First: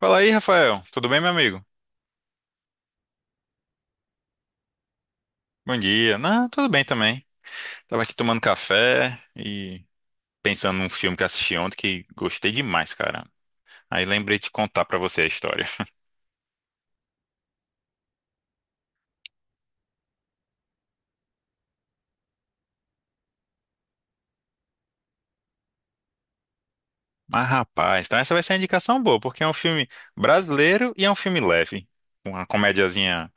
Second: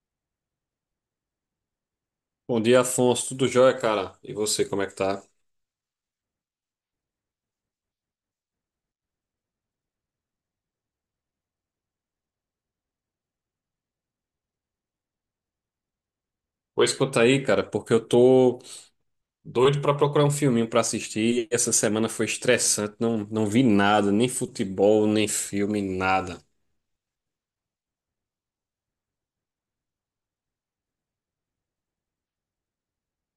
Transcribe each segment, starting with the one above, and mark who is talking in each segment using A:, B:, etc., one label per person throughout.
A: Fala aí, Rafael. Tudo bem, meu amigo?
B: Bom dia, Afonso. Tudo jóia, cara? E você, como é que tá?
A: Bom dia. Não, tudo bem também. Tava aqui tomando café e pensando num filme que assisti ontem que gostei demais, cara. Aí lembrei de contar pra você a história.
B: Pô, escuta aí, cara, porque eu tô doido pra procurar um filminho pra assistir. Essa semana foi estressante, não vi nada, nem futebol, nem filme, nada.
A: Mas, rapaz, então essa vai ser uma indicação boa, porque é um filme brasileiro e é um filme leve. Uma comediazinha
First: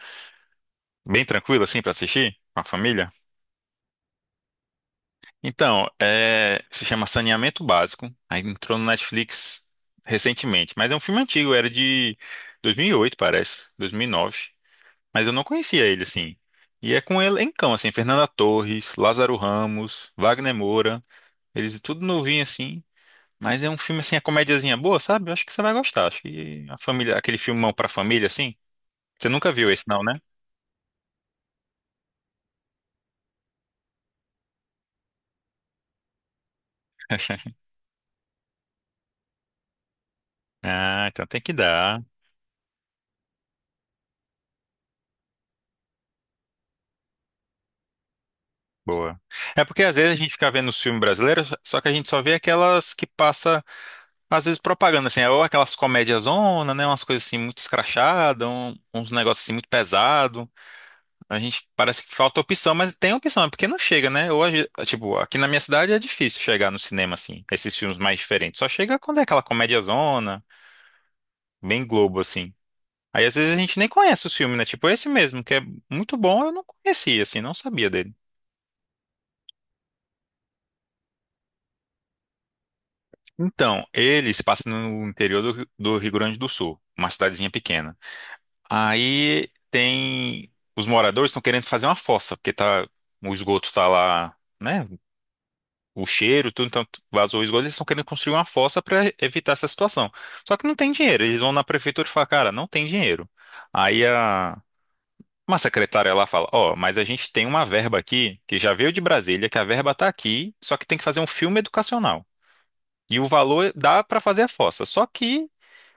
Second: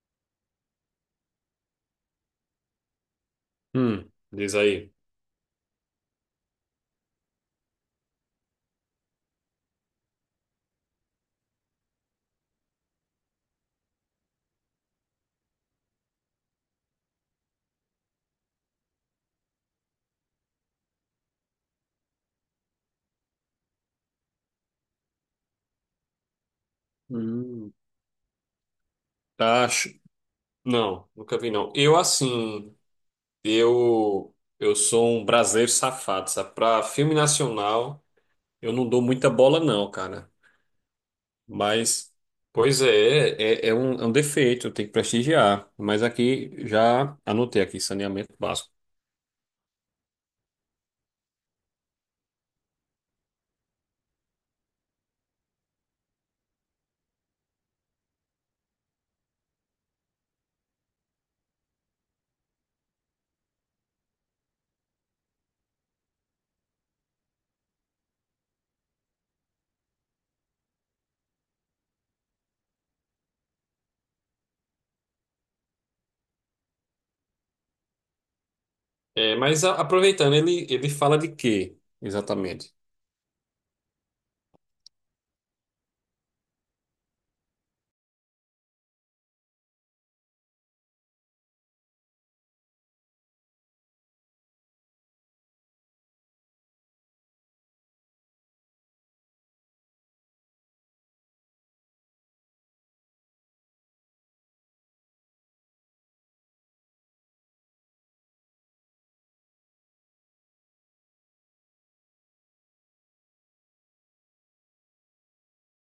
A: bem tranquila, assim, pra assistir com a família.
B: Diz aí.
A: Então, se chama Saneamento Básico. Aí entrou no Netflix recentemente, mas é um filme antigo, era de 2008, parece, 2009. Mas eu não conhecia ele, assim. E é com um elencão, assim, Fernanda Torres, Lázaro Ramos, Wagner Moura, eles tudo novinho, assim. Mas é um filme, assim, a comédiazinha boa, sabe? Eu acho que você vai gostar. Acho que a família, aquele filmão
B: Hum,
A: pra família, assim. Você nunca viu esse,
B: Acho.
A: não, né?
B: Não, nunca vi não. Eu assim, eu sou um brasileiro safado, sabe? Pra filme nacional, eu não dou muita bola não, cara.
A: Ah, então tem que dar.
B: Mas, pois é, é um defeito, tem que prestigiar. Mas aqui, já anotei aqui, saneamento básico.
A: Boa. É porque às vezes a gente fica vendo os filmes brasileiros, só que a gente só vê aquelas que passa, às vezes, propaganda, assim, é ou aquelas comédias zona, né? Umas coisas assim muito escrachadas, uns negócios assim muito pesados. A gente parece que falta opção, mas tem opção, é porque não chega, né? Hoje, tipo, aqui na minha cidade é difícil chegar no cinema, assim, esses filmes mais diferentes. Só chega quando é aquela comédiazona, bem Globo, assim. Aí às vezes a gente nem conhece os filmes, né? Tipo esse mesmo, que é muito bom, eu não conhecia, assim, não sabia dele.
B: É, mas aproveitando, ele fala de quê, exatamente?
A: Então, ele se passa no interior do Rio Grande do Sul, uma cidadezinha pequena. Aí tem. Os moradores estão querendo fazer uma fossa, porque tá, o esgoto tá lá, né? O cheiro, tudo, então vazou o esgoto, eles estão querendo construir uma fossa para evitar essa situação. Só que não tem dinheiro, eles vão na prefeitura e falam, cara, não tem dinheiro. Aí a uma secretária lá fala, ó, mas a gente tem uma verba aqui que já veio de Brasília, que a verba tá aqui, só que tem que fazer um filme educacional. E o valor dá para fazer a fossa, só que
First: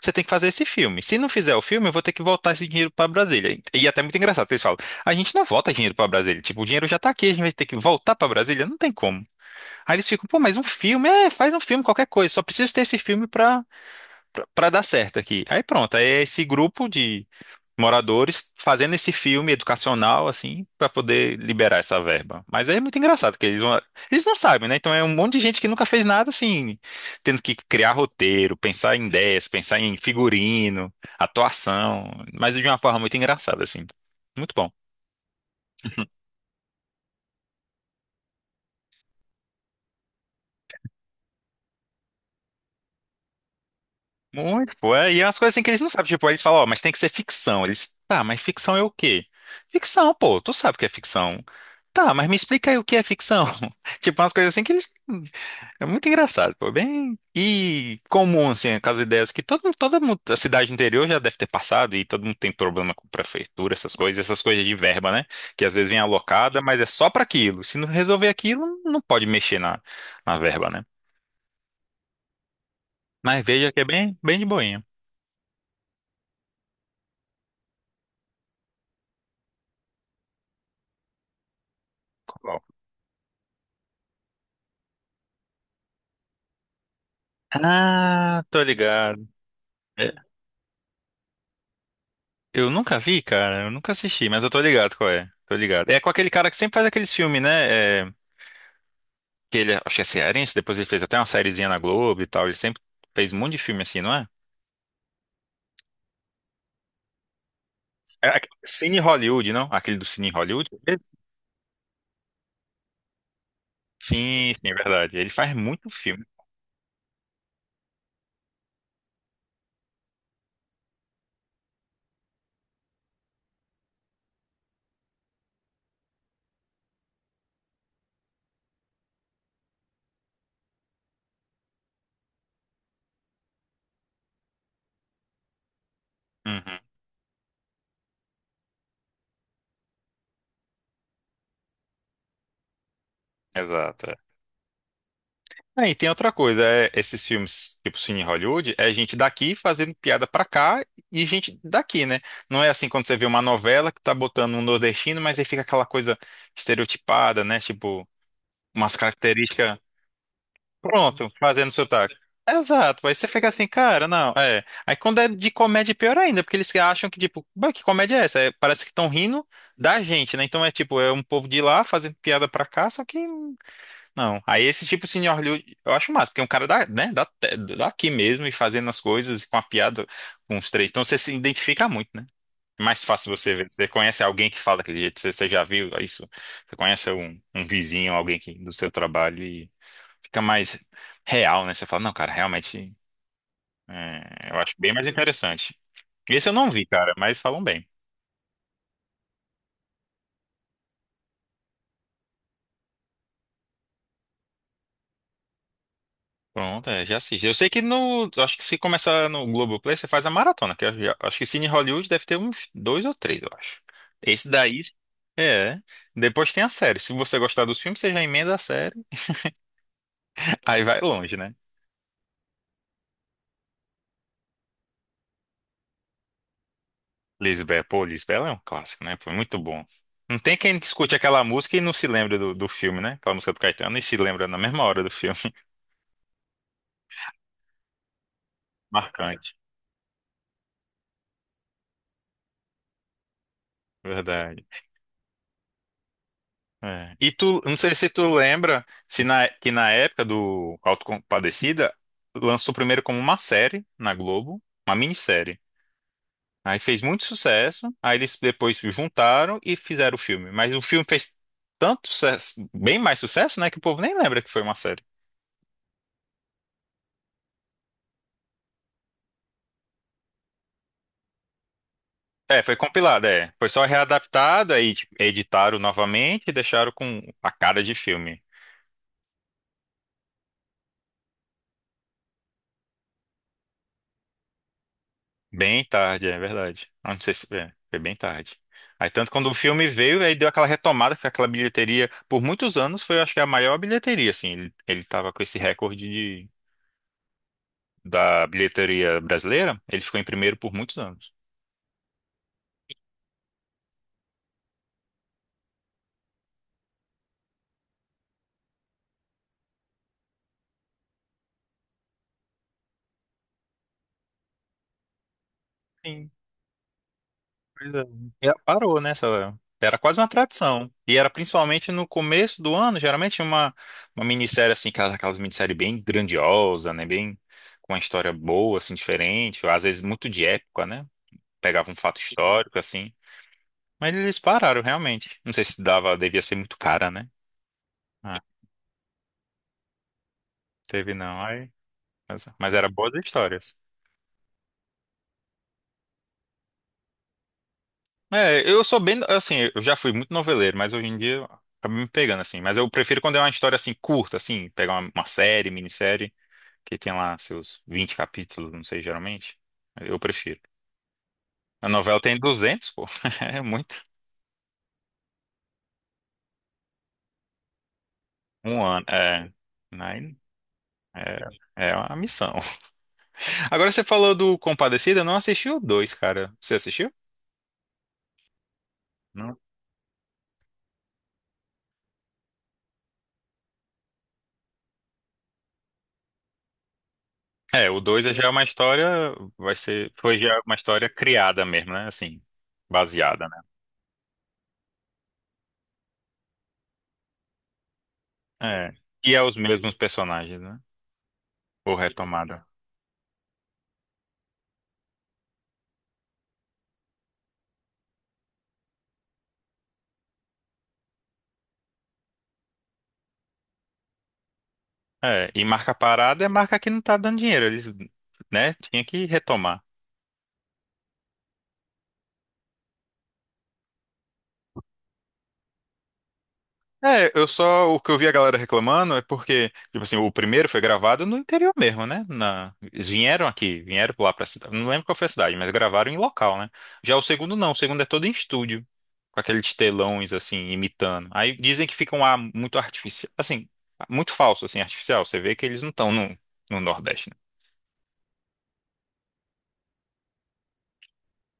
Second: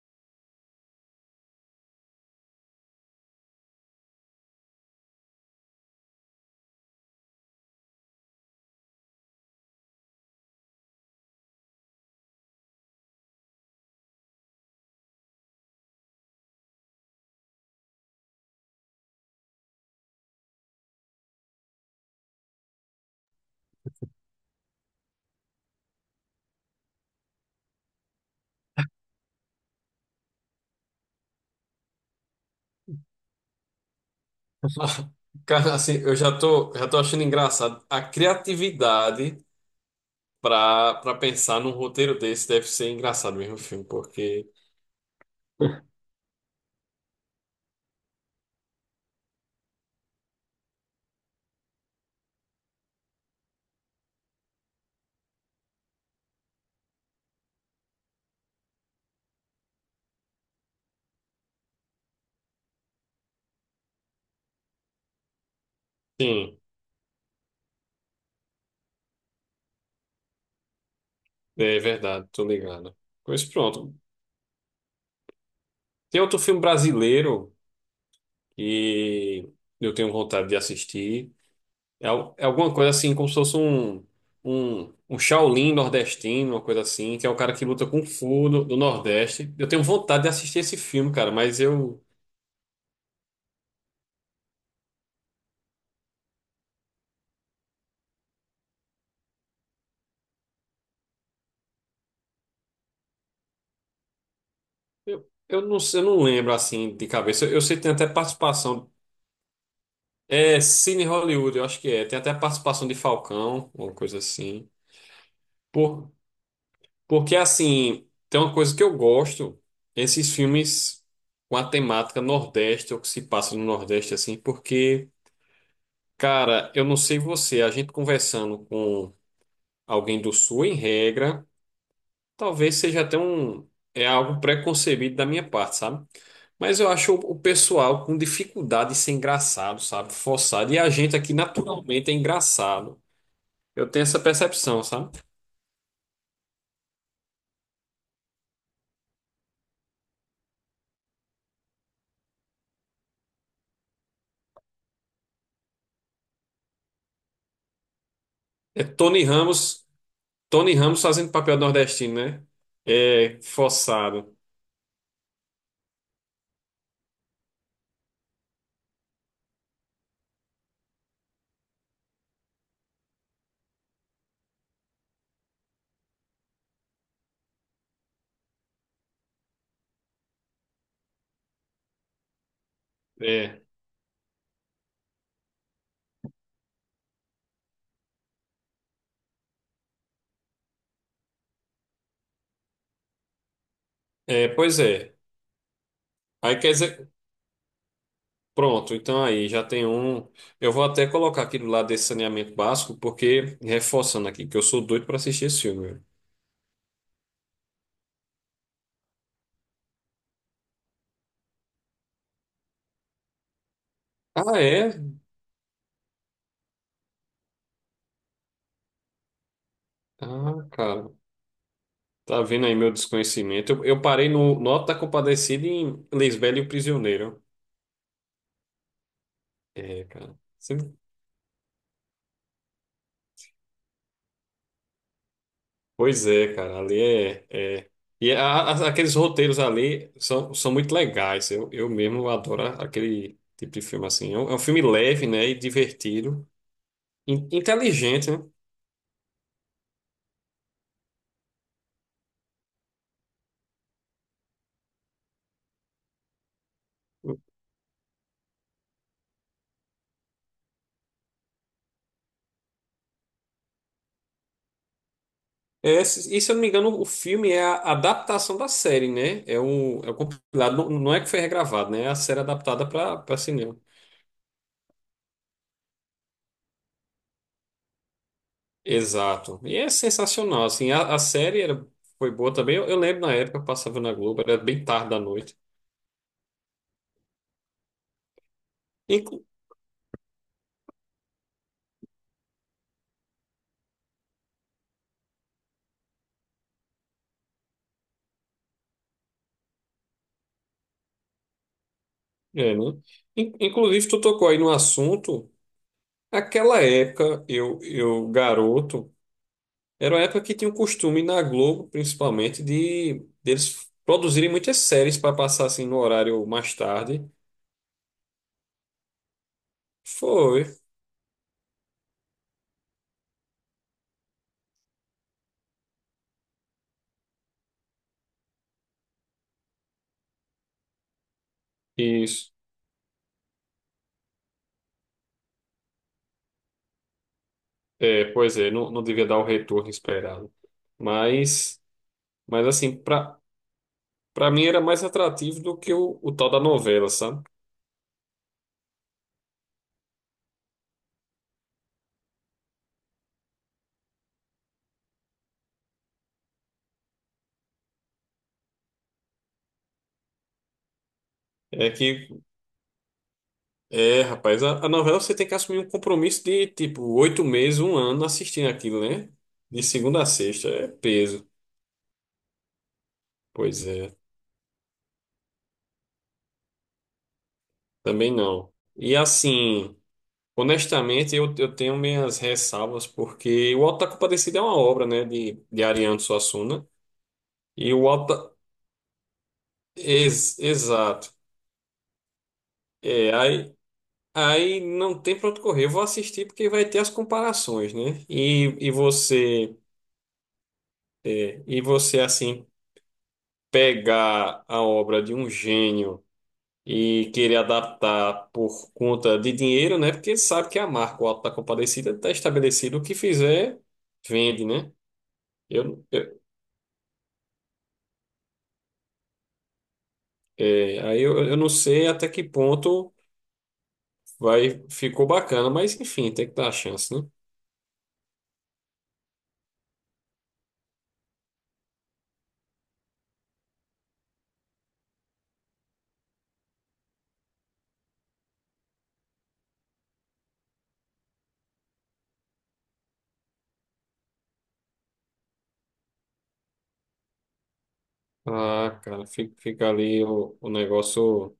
A: você tem que fazer esse filme. Se não fizer o filme, eu vou ter que voltar esse dinheiro para Brasília. E é até muito engraçado, que eles falam: a gente não volta dinheiro para Brasília. Tipo, o dinheiro já tá aqui, a gente vai ter que voltar para Brasília? Não tem como. Aí eles ficam, pô, mas um filme, é, faz um filme, qualquer coisa, só preciso ter esse filme pra, dar certo aqui. Aí pronto, aí é esse grupo de moradores fazendo esse filme educacional, assim, pra poder liberar essa verba. Mas aí é muito engraçado, que eles não sabem, né? Então é um monte de gente que nunca fez nada, assim, tendo que criar roteiro, pensar em ideias, pensar em figurino, atuação, mas de uma forma muito engraçada, assim. Muito bom.
B: Cara, assim, já tô achando engraçado. A criatividade para pensar num roteiro desse deve ser engraçado mesmo o filme, porque,
A: Muito, pô. É, e é umas coisas assim que eles não sabem. Tipo, aí eles falam, ó, mas tem que ser ficção. Eles, tá, mas ficção é o quê? Ficção, pô, tu sabe o que é ficção. Tá, mas me explica aí o que é ficção. Tipo, umas coisas assim que eles. É muito engraçado, pô. Bem. E comum, assim, aquelas ideias que a cidade interior já deve ter passado e todo mundo tem problema com prefeitura, essas coisas de verba, né? Que às vezes vem
B: sim,
A: alocada, mas é só pra aquilo. Se não resolver aquilo, não pode mexer na verba, né?
B: é verdade, tô ligado.
A: Mas
B: Pois
A: veja que é
B: pronto.
A: bem, bem de boinha.
B: Tem outro filme brasileiro que eu tenho vontade de assistir. É, é alguma coisa assim, como se fosse um Shaolin nordestino, uma coisa assim, que é o cara que luta com
A: Ah,
B: Fu
A: tô
B: do
A: ligado.
B: Nordeste. Eu tenho
A: É,
B: vontade de assistir esse filme, cara, mas eu,
A: eu nunca vi, cara. Eu nunca assisti, mas eu tô ligado qual é. Tô ligado. É com aquele cara que sempre faz aqueles filmes, né? É, acho que é cearense, depois ele fez até uma sériezinha na Globo e tal. Ele sempre fez um monte de filme assim, não é?
B: eu, eu, não, sei- eu não lembro assim de cabeça. Eu sei que tem até
A: É,
B: participação.
A: Cine Hollywood, não? Aquele do Cine
B: É
A: Hollywood?
B: Cine Hollywood, eu acho que é. Tem até participação de Falcão, uma coisa
A: Sim, sim,
B: assim.
A: é verdade. Ele faz muito
B: Por,
A: filme.
B: porque assim, tem uma coisa que eu gosto, esses filmes com a temática Nordeste, ou que se passa no Nordeste, assim, porque. Cara, eu não sei você, a gente conversando com alguém do Sul, em regra, talvez seja até é algo preconcebido da minha parte, sabe?
A: Uhum,
B: Mas eu acho o pessoal com dificuldade de ser engraçado, sabe? Forçado. E a gente aqui naturalmente é engraçado. Eu tenho
A: exato. É.
B: essa percepção, sabe?
A: Ah, e tem outra coisa, esses filmes, tipo Cine Hollywood, é gente daqui fazendo piada pra cá e gente daqui, né? Não é assim quando você vê uma novela que tá botando um nordestino, mas aí fica aquela coisa estereotipada, né? Tipo,
B: É
A: umas
B: Tony
A: características,
B: Ramos, Tony Ramos
A: pronto,
B: fazendo papel
A: fazendo sotaque.
B: nordestino, né?
A: Exato, aí você
B: É
A: fica assim, cara, não,
B: forçado.
A: é. Aí quando é de comédia, é pior ainda, porque eles acham que, tipo, "Bah, que comédia é essa? É, parece que estão rindo da gente, né? Então é tipo, é um povo de lá fazendo piada pra cá, só que não. Aí esse tipo assim, de senhor Liu, eu acho massa, porque é um cara da, né, daqui mesmo e fazendo as coisas com a piada com os três. Então você se identifica muito, né? É mais fácil você
B: É,
A: ver. Você conhece alguém que fala daquele jeito, você já viu isso? Você conhece um vizinho, alguém que, do seu trabalho e fica mais real, né? Você fala, não, cara, realmente, eu acho
B: pois
A: bem mais
B: é.
A: interessante. Esse eu
B: Aí quer
A: não vi,
B: dizer,
A: cara, mas falam bem.
B: pronto, então aí já tem um. Eu vou até colocar aqui do lado desse saneamento básico, porque, reforçando aqui, que eu sou doido para assistir esse filme, velho.
A: Pronto, é, já assisto. Eu sei que no. eu Acho que se começar no Globoplay, você faz a maratona, que eu acho que Cine Hollywood deve ter uns dois ou três, eu acho. Esse
B: Ah,
A: daí.
B: é?
A: É. Depois tem a série. Se você gostar dos filmes, você já emenda a série.
B: Ah,
A: Aí vai
B: cara.
A: longe, né?
B: Tá vendo aí meu desconhecimento? Eu parei no Nota da Compadecida em Lisbela e o Prisioneiro.
A: Lisbela, pô, Lisbela é um clássico, né? Foi muito bom.
B: É, cara.
A: Não tem quem escute aquela música e não se lembra do filme, né? Aquela música do Caetano e se lembra na mesma hora do filme.
B: Pois é, cara. Ali é. É... E aqueles
A: Marcante.
B: roteiros ali são muito legais. Eu mesmo adoro aquele tipo de filme assim. É um
A: Verdade.
B: filme leve, né? E divertido.
A: É. E
B: In-
A: tu, não sei se
B: Inteligente,
A: tu
B: né?
A: lembra, se na, que na época do Autocompadecida, lançou primeiro como uma série na Globo, uma minissérie. Aí fez muito sucesso, aí eles depois se juntaram e fizeram o filme. Mas o filme fez tanto sucesso, bem mais sucesso, né, que o povo nem lembra que foi uma série.
B: É, se, e se eu não me engano, o filme é a adaptação da série, né? É o compilado, não é que foi regravado, né? É a série
A: É, foi
B: adaptada para
A: compilado,
B: para
A: é. Foi
B: cinema.
A: só readaptado, aí tipo, editaram novamente e deixaram com a cara de filme.
B: Exato. E é sensacional, assim, a série foi boa também. Eu lembro na época, eu passava na Globo, era bem tarde da noite.
A: Bem tarde, é verdade. Ah, não sei se foi bem tarde. Aí tanto
B: Inclu-
A: quando o filme veio, aí deu aquela retomada, foi aquela bilheteria. Por muitos anos foi, acho que a maior bilheteria, assim. Ele tava com esse recorde da bilheteria brasileira. Ele ficou em primeiro por muitos anos.
B: é, né? Inclusive, tu tocou aí no assunto. Aquela época, eu garoto, era uma época que tinha o costume na Globo, principalmente, de deles produzirem muitas séries para passar assim no
A: Sim.
B: horário mais tarde.
A: Pois é. E parou, né? Era quase uma
B: Foi.
A: tradição. E era principalmente no começo do ano, geralmente tinha uma minissérie, assim, aquelas minissérie bem grandiosa, né? Bem com uma história boa, assim, diferente. Às vezes muito de época, né? Pegava um fato
B: Isso.
A: histórico, assim. Mas eles pararam, realmente. Não sei se dava, devia ser muito cara, né?
B: É,
A: Ah,
B: pois é, não devia dar o retorno esperado.
A: teve não. Aí,
B: Mas,
A: mas,
B: mas
A: mas era
B: assim,
A: boas histórias.
B: pra mim era mais atrativo do que o tal da novela, sabe?
A: É, eu sou bem, assim, eu já fui muito noveleiro, mas hoje em dia eu acabo me pegando, assim. Mas eu prefiro quando é uma história, assim, curta, assim, pegar uma série, minissérie, que tem lá seus 20 capítulos, não sei, geralmente. Eu prefiro. A
B: É
A: novela
B: que,
A: tem 200, pô. É muito.
B: é, rapaz, a novela você tem que assumir um compromisso de, tipo, oito meses, um ano assistindo
A: Um
B: aquilo,
A: ano.
B: né?
A: É.
B: De segunda a
A: Aí,
B: sexta, é peso.
A: É uma missão.
B: Pois
A: Agora você
B: é,
A: falou do Compadecida, eu não assisti o 2, cara. Você assistiu?
B: também não. E
A: Não.
B: assim, honestamente, eu tenho minhas ressalvas, porque o Auto da Compadecida é uma obra, né, de Ariano Suassuna.
A: É,
B: E
A: o
B: o
A: 2 é já
B: Auto,
A: uma história, foi já uma história
B: Exato.
A: criada mesmo, né? Assim,
B: É,
A: baseada, né?
B: aí, aí não tem para onde correr. Eu vou assistir porque vai ter as comparações, né? E
A: É. E é os
B: você,
A: mesmos personagens, né?
B: é, e
A: Ou
B: você
A: retomada.
B: assim pegar a obra de um gênio e querer adaptar por conta de dinheiro, né? Porque sabe que a marca, o Auto da Compadecida, está estabelecido. O que fizer, vende, né?
A: É, e marca
B: Eu, eu-
A: parada é marca que não tá dando dinheiro, eles, né? Tinha que retomar.
B: é, aí eu não sei até que ponto vai ficou bacana, mas enfim, tem que dar a chance, né?
A: É, eu só, o que eu vi a galera reclamando é porque, tipo assim, o primeiro foi gravado no interior mesmo, né? Eles vieram aqui, vieram lá pra cidade, não lembro qual foi a cidade, mas gravaram em local, né? Já o segundo não, o segundo é todo em estúdio, com aqueles telões, assim, imitando. Aí dizem que fica um ar muito artificial, assim, muito falso, assim, artificial. Você vê que eles não estão no Nordeste, né?
B: Ah, cara, fica, fica ali o negócio.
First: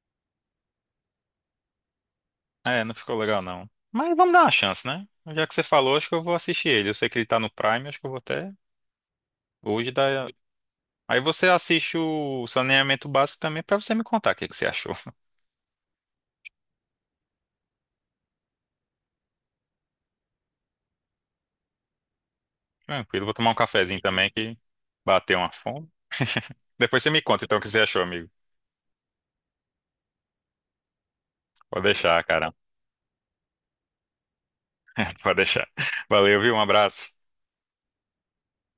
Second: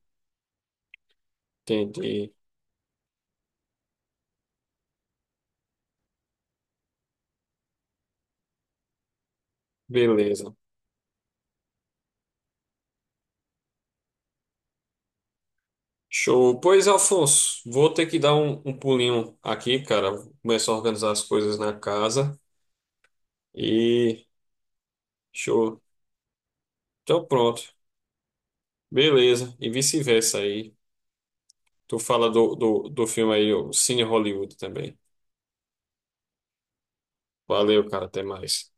B: Entendi.
A: É, não ficou legal não. Mas vamos dar uma chance, né? Já que você falou, acho que eu vou assistir ele. Eu sei que ele tá no Prime, acho que eu vou até hoje dar,
B: Beleza.
A: Aí você assiste o Saneamento Básico também pra você me contar o que que você achou.
B: Show. Pois, Alfonso, vou ter que dar um pulinho aqui, cara. Vou começar a organizar as coisas na casa.
A: Tranquilo, vou tomar um cafezinho
B: E
A: também que bateu uma
B: show.
A: fome. Depois você me
B: Então,
A: conta então o que
B: pronto.
A: você achou, amigo.
B: Beleza. E vice-versa aí.
A: Pode
B: Tu
A: deixar,
B: fala
A: cara.
B: do filme aí, o Cine Hollywood também.
A: Pode deixar. Valeu, viu? Um abraço.
B: Valeu, cara. Até mais.